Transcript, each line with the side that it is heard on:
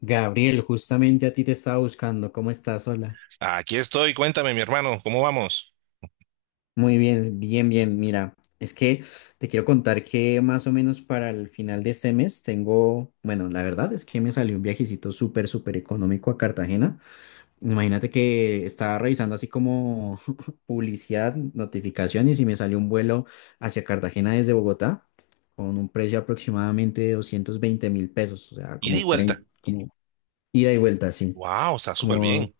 left: Gabriel, justamente a ti te estaba buscando. ¿Cómo estás? Hola.
right: Aquí estoy, cuéntame, mi hermano, ¿cómo vamos?
left: Muy bien, bien, bien. Mira, es que te quiero contar que más o menos para el final de este mes tengo, bueno, la verdad es que me salió un viajecito súper, súper económico a Cartagena. Imagínate que estaba revisando así como publicidad, notificaciones y me salió un vuelo hacia Cartagena desde Bogotá con un precio aproximadamente de 220 mil pesos, o sea,
right: Y di
left: como
right: vuelta.
left: 30 como ida y vuelta, sí.
right: Wow, está súper
left: Como
right: bien.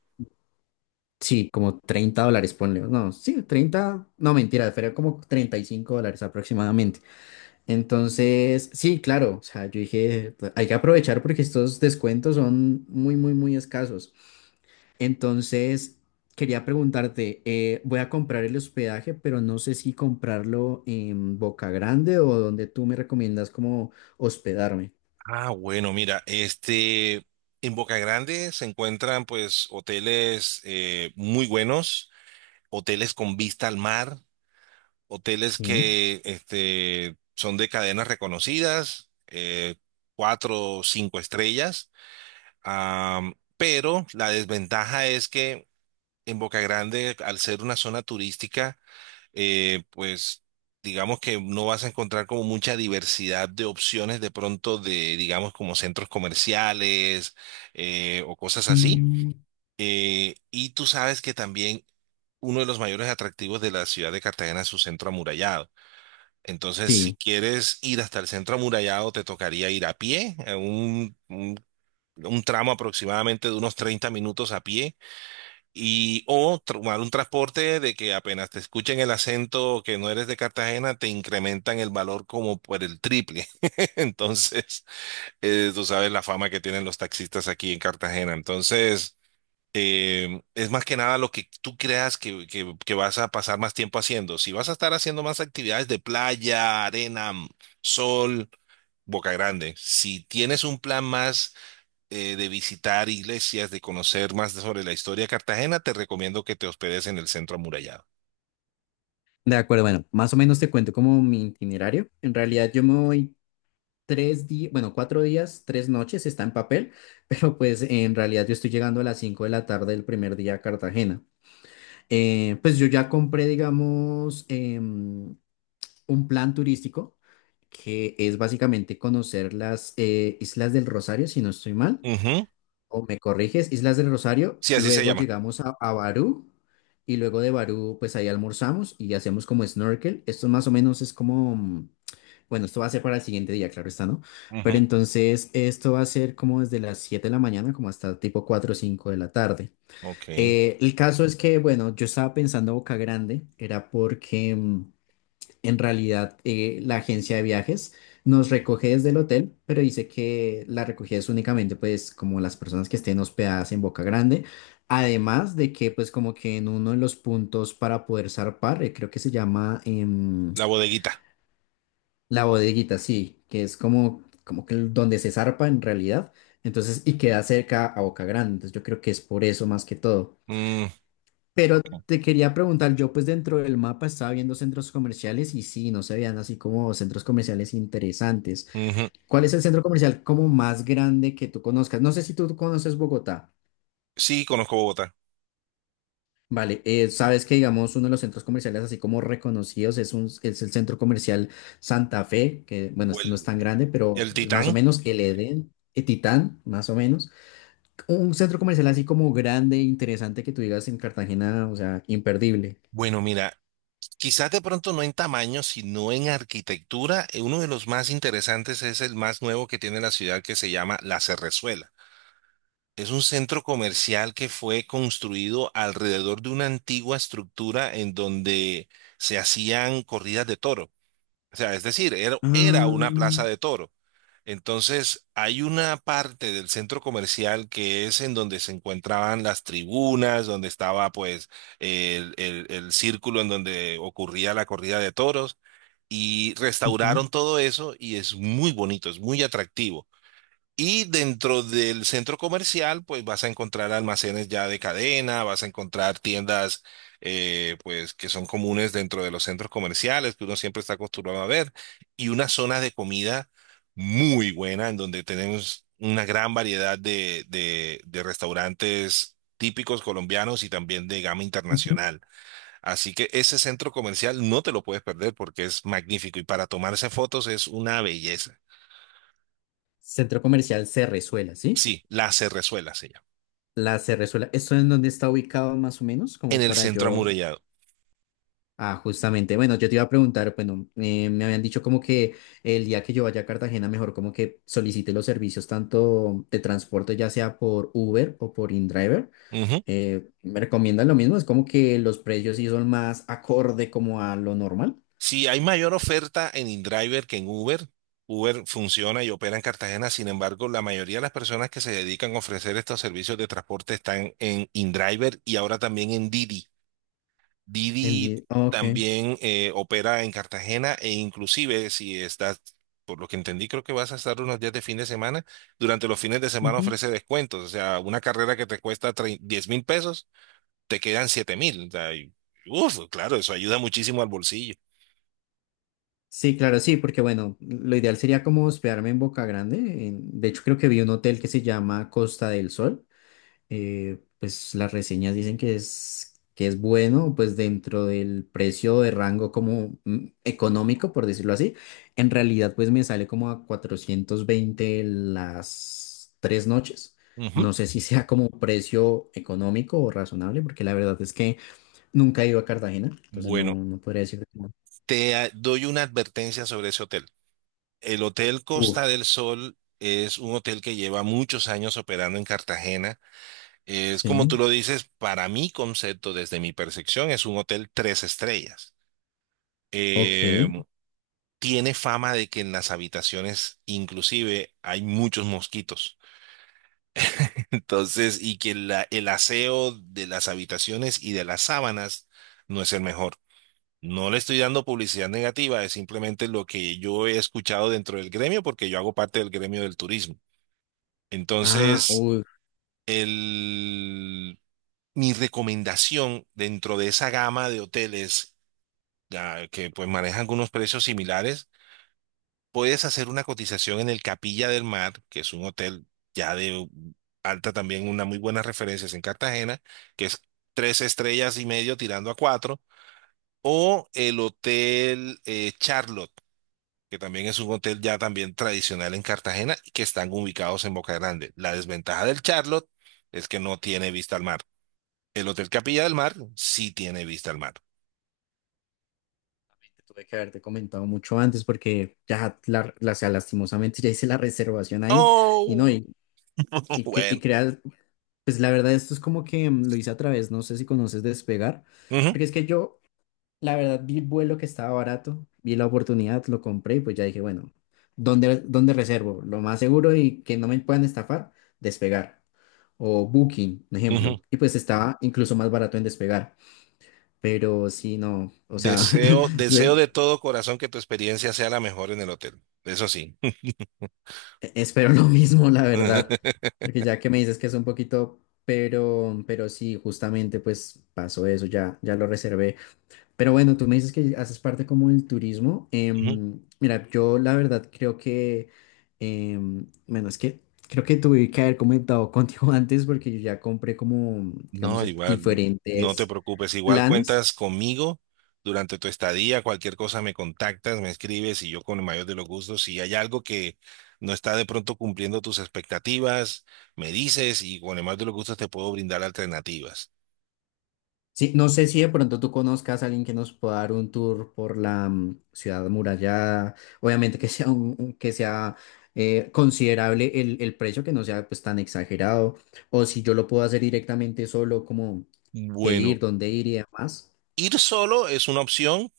left: Sí, como 30 dólares, ponle. No, sí, 30, no mentira, fue como 35 dólares aproximadamente. Entonces, sí, claro, o sea, yo dije, "Pues, hay que aprovechar porque estos descuentos son muy, muy, muy escasos. Entonces, quería preguntarte, voy a comprar el hospedaje, pero no sé si comprarlo en Boca Grande o donde tú me recomiendas como hospedarme.
right: Ah, bueno, mira, en Boca Grande se encuentran pues hoteles muy buenos, hoteles con vista al mar, hoteles
left: Sí.
right: que son de cadenas reconocidas, cuatro o cinco estrellas. Pero la desventaja es que en Boca Grande, al ser una zona turística, pues digamos que no vas a encontrar como mucha diversidad de opciones de pronto de, digamos, como centros comerciales o cosas así.
left: Mm,
right: Y tú sabes que también uno de los mayores atractivos de la ciudad de Cartagena es su centro amurallado. Entonces, si
left: sí,
right: quieres ir hasta el centro amurallado, te tocaría ir a pie, a un tramo aproximadamente de unos 30 minutos a pie, y o tomar un transporte de que apenas te escuchen el acento que no eres de Cartagena, te incrementan el valor como por el triple. Entonces, tú sabes la fama que tienen los taxistas aquí en Cartagena. Entonces, es más que nada lo que tú creas que, que vas a pasar más tiempo haciendo. Si vas a estar haciendo más actividades de playa, arena, sol, Boca Grande. Si tienes un plan más de visitar iglesias, de conocer más sobre la historia de Cartagena, te recomiendo que te hospedes en el centro amurallado.
left: de acuerdo. Bueno, más o menos te cuento como mi itinerario. En realidad yo me voy 3 días, bueno, 4 días, 3 noches está en papel, pero pues en realidad yo estoy llegando a las 5 de la tarde del primer día a Cartagena. Pues yo ya compré, digamos, un plan turístico que es básicamente conocer las Islas del Rosario, si no estoy mal,
right: Ujú.
left: o me corriges, Islas del Rosario,
right: Sí, así se
left: luego
right: llama.
left: llegamos a Barú y luego de Barú pues ahí almorzamos y hacemos como snorkel. Esto más o menos es como, bueno, esto va a ser para el siguiente día, claro está, ¿no? Pero
right: Ujú.
left: entonces esto va a ser como desde las 7 de la mañana como hasta tipo 4 o 5 de la tarde.
right: Ok.
left: El caso es que, bueno, yo estaba pensando Boca Grande, en realidad, la agencia de viajes nos recoge desde el hotel, pero dice que la recogida es únicamente, pues, como las personas que estén hospedadas en Boca Grande. Además de que, pues, como que en uno de los puntos para poder zarpar, creo que se llama
right: La bodeguita.
left: la bodeguita, sí, que es donde se zarpa en realidad. Entonces, y queda cerca a Boca Grande. Entonces, yo creo que es por eso más que todo.
right: Mm,
left: Pero
right: ok.
left: te quería preguntar, yo pues dentro del mapa estaba viendo centros comerciales y sí, no se veían así como centros comerciales interesantes.
right: Ujú.
left: ¿Cuál es el centro comercial como más grande que tú conozcas? No sé si tú conoces Bogotá.
right: Sí, conozco Bogotá.
left: Vale, sabes que digamos uno de los centros comerciales así como reconocidos es el centro comercial Santa Fe, que bueno,
right: O
left: este no es tan
right: el,
left: grande, pero
right: el
left: es más o
right: Titán.
left: menos el Edén, Titán, más o menos. Un centro comercial así como grande, interesante que tú digas en Cartagena, o sea, imperdible.
right: Bueno, mira, quizás de pronto no en tamaño, sino en arquitectura. Uno de los más interesantes es el más nuevo que tiene la ciudad, que se llama La Cerrezuela. Es un centro comercial que fue construido alrededor de una antigua estructura en donde se hacían corridas de toro. O sea, es decir, era,
left: Ah,
right: era una plaza de toro. Entonces, hay una parte del centro comercial que es en donde se encontraban las tribunas, donde estaba pues el círculo en donde ocurría la corrida de toros, y
left: ujú.
right: restauraron todo eso y es muy bonito, es muy atractivo. Y dentro del centro comercial, pues vas a encontrar almacenes ya de cadena, vas a encontrar tiendas, pues que son comunes dentro de los centros comerciales, que uno siempre está acostumbrado a ver, y una zona de comida muy buena, en donde tenemos una gran variedad de, de restaurantes típicos colombianos y también de gama
left: Ujú.
right: internacional. Así que ese centro comercial no te lo puedes perder porque es magnífico, y para tomarse fotos es una belleza.
left: Centro comercial Cerrezuela, ¿sí?
right: Sí, La Cerrezuela se llama.
left: La Cerrezuela, ¿esto es donde está ubicado más o menos?
right: En
left: Como
right: el
left: para
right: centro
left: yo.
right: amurallado.
left: Ah, justamente, bueno, yo te iba a preguntar, bueno, me habían dicho como que el día que yo vaya a Cartagena, mejor como que solicite los servicios tanto de transporte, ya sea por Uber o por InDriver.
right: Ujú.
left: ¿Me recomiendan lo mismo? Es como que los precios sí son más acorde como a lo normal.
right: Si hay mayor oferta en InDriver que en Uber. Uber funciona y opera en Cartagena; sin embargo, la mayoría de las personas que se dedican a ofrecer estos servicios de transporte están en InDriver, y ahora también en Didi. Didi
left: Ok.
right: también opera en Cartagena, e inclusive si estás, por lo que entendí, creo que vas a estar unos días de fin de semana, durante los fines de semana ofrece descuentos. O sea, una carrera que te cuesta 10.000 pesos, te quedan 7.000. O sea, y, uf, claro, eso ayuda muchísimo al bolsillo.
left: Sí, claro, sí, porque bueno, lo ideal sería como hospedarme en Boca Grande. De hecho, creo que vi un hotel que se llama Costa del Sol. Pues las reseñas dicen que que es bueno, pues dentro del precio de rango como económico, por decirlo así. En realidad, pues me sale como a 420 las 3 noches.
right: Ujú.
left: No sé si sea como precio económico o razonable, porque la verdad es que nunca he ido a Cartagena, entonces no,
right: Bueno,
left: no podría decir.
right: te doy una advertencia sobre ese hotel. El Hotel
left: Uf,
right: Costa del Sol es un hotel que lleva muchos años operando en Cartagena. Es como tú
left: sí.
right: lo dices, para mi concepto, desde mi percepción, es un hotel tres estrellas. Eh,
left: Ok.
right: Tiene fama de que en las habitaciones inclusive hay muchos mosquitos. Entonces, y que el aseo de las habitaciones y de las sábanas no es el mejor. No le estoy dando publicidad negativa, es simplemente lo que yo he escuchado dentro del gremio, porque yo hago parte del gremio del turismo.
left: Ah,
right: Entonces,
left: uy,
right: el, mi recomendación dentro de esa gama de hoteles, que pues manejan algunos precios similares: puedes hacer una cotización en el Capilla del Mar, que es un hotel ya de alta también, una muy buenas referencias en Cartagena, que es tres estrellas y medio tirando a cuatro; o el Hotel Charlotte, que también es un hotel ya también tradicional en Cartagena y que están ubicados en Boca Grande. La desventaja del Charlotte es que no tiene vista al mar. El Hotel Capilla del Mar sí tiene vista al mar.
left: te tuve que haberte comentado mucho antes porque ya, o sea, lastimosamente ya hice la reservación ahí y no,
right: Oh,
left: y
right: bueno.
left: creas, pues la verdad esto es como que lo hice a través, no sé si conoces Despegar,
right: Ujú,
left: porque es que yo, la verdad, vi el vuelo que estaba barato, vi la oportunidad, lo compré y pues ya dije, bueno, ¿dónde reservo? Lo más seguro y que no me puedan estafar, Despegar o Booking, un
right: ujú.
left: ejemplo, y pues estaba incluso más barato en Despegar. Pero sí, no, o sea,
right: Deseo, deseo
left: Ve.
right: de todo corazón que tu experiencia sea la mejor en el hotel. Eso sí.
left: Espero lo mismo, la verdad, porque ya que me dices que es un poquito, pero, sí, justamente pues pasó eso, ya lo reservé. Pero bueno, tú me dices que haces parte como del turismo.
right: Ujú.
left: Mira, yo la verdad creo que, bueno, es que creo que tuve que haber comentado contigo antes porque yo ya compré como, digamos,
right: No, igual, no te
left: diferentes
right: preocupes. Igual
left: planes.
right: cuentas conmigo durante tu estadía. Cualquier cosa me contactas, me escribes y yo con el mayor de los gustos. Si hay algo que no está de pronto cumpliendo tus expectativas, me dices y con el mayor de los gustos te puedo brindar alternativas.
left: Sí, no sé si de pronto tú conozcas a alguien que nos pueda dar un tour por la ciudad amurallada. Obviamente que sea considerable el precio, que no sea pues tan exagerado. O si yo lo puedo hacer directamente solo, como qué ir,
right: Bueno,
left: dónde ir y demás.
right: ir solo es una opción.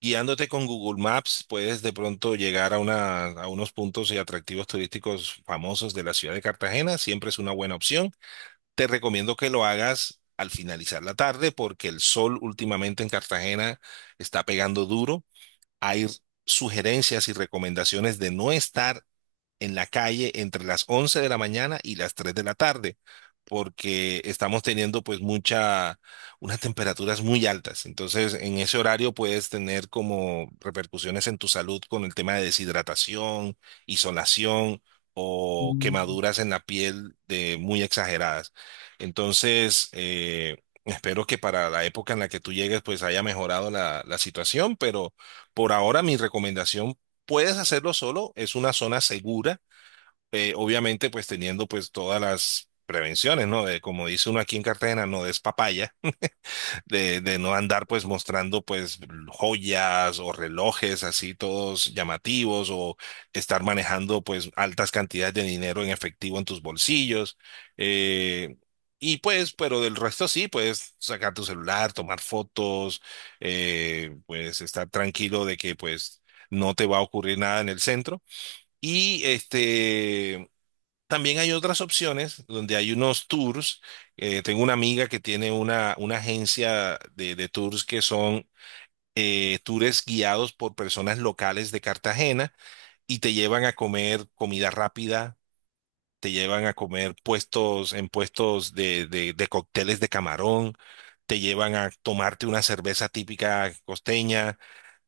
right: Guiándote con Google Maps, puedes de pronto llegar a unos puntos y atractivos turísticos famosos de la ciudad de Cartagena. Siempre es una buena opción. Te recomiendo que lo hagas al finalizar la tarde, porque el sol últimamente en Cartagena está pegando duro. Hay sugerencias y recomendaciones de no estar en la calle entre las 11 de la mañana y las 3 de la tarde, porque estamos teniendo pues unas temperaturas muy altas. Entonces, en ese horario puedes tener como repercusiones en tu salud con el tema de deshidratación, insolación o
left: Mm,
right: quemaduras en la piel de muy exageradas. Entonces, espero que para la época en la que tú llegues pues haya mejorado la situación, pero por ahora mi recomendación: puedes hacerlo solo, es una zona segura, obviamente pues teniendo pues todas las prevenciones, ¿no? De, como dice uno aquí en Cartagena, no des papaya, de, no andar pues mostrando pues joyas o relojes así todos llamativos, o estar manejando pues altas cantidades de dinero en efectivo en tus bolsillos. eh, y pues, pero del resto sí, puedes sacar tu celular, tomar fotos, pues estar tranquilo de que pues no te va a ocurrir nada en el centro. Y también hay otras opciones donde hay unos tours. Tengo una amiga que tiene una agencia de, tours, que son tours guiados por personas locales de Cartagena, y te llevan a comer comida rápida, te llevan a comer puestos en puestos de, de cócteles de camarón, te llevan a tomarte una cerveza típica costeña,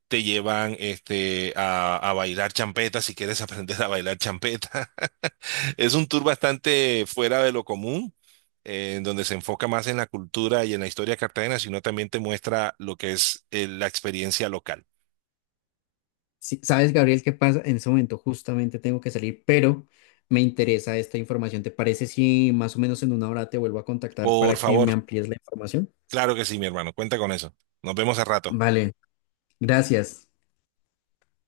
right: te llevan a bailar champeta, si quieres aprender a bailar champeta. Es un tour bastante fuera de lo común, en donde se enfoca más en la cultura y en la historia de Cartagena, sino también te muestra lo que es la experiencia local.
left: sí, sabes, Gabriel, qué pasa en ese momento, justamente tengo que salir, pero me interesa esta información. ¿Te parece si más o menos en una hora te vuelvo a contactar
right: Por
left: para que
right: favor,
left: me amplíes la información?
right: claro que sí, mi hermano, cuenta con eso. Nos vemos a rato.
left: Vale, gracias.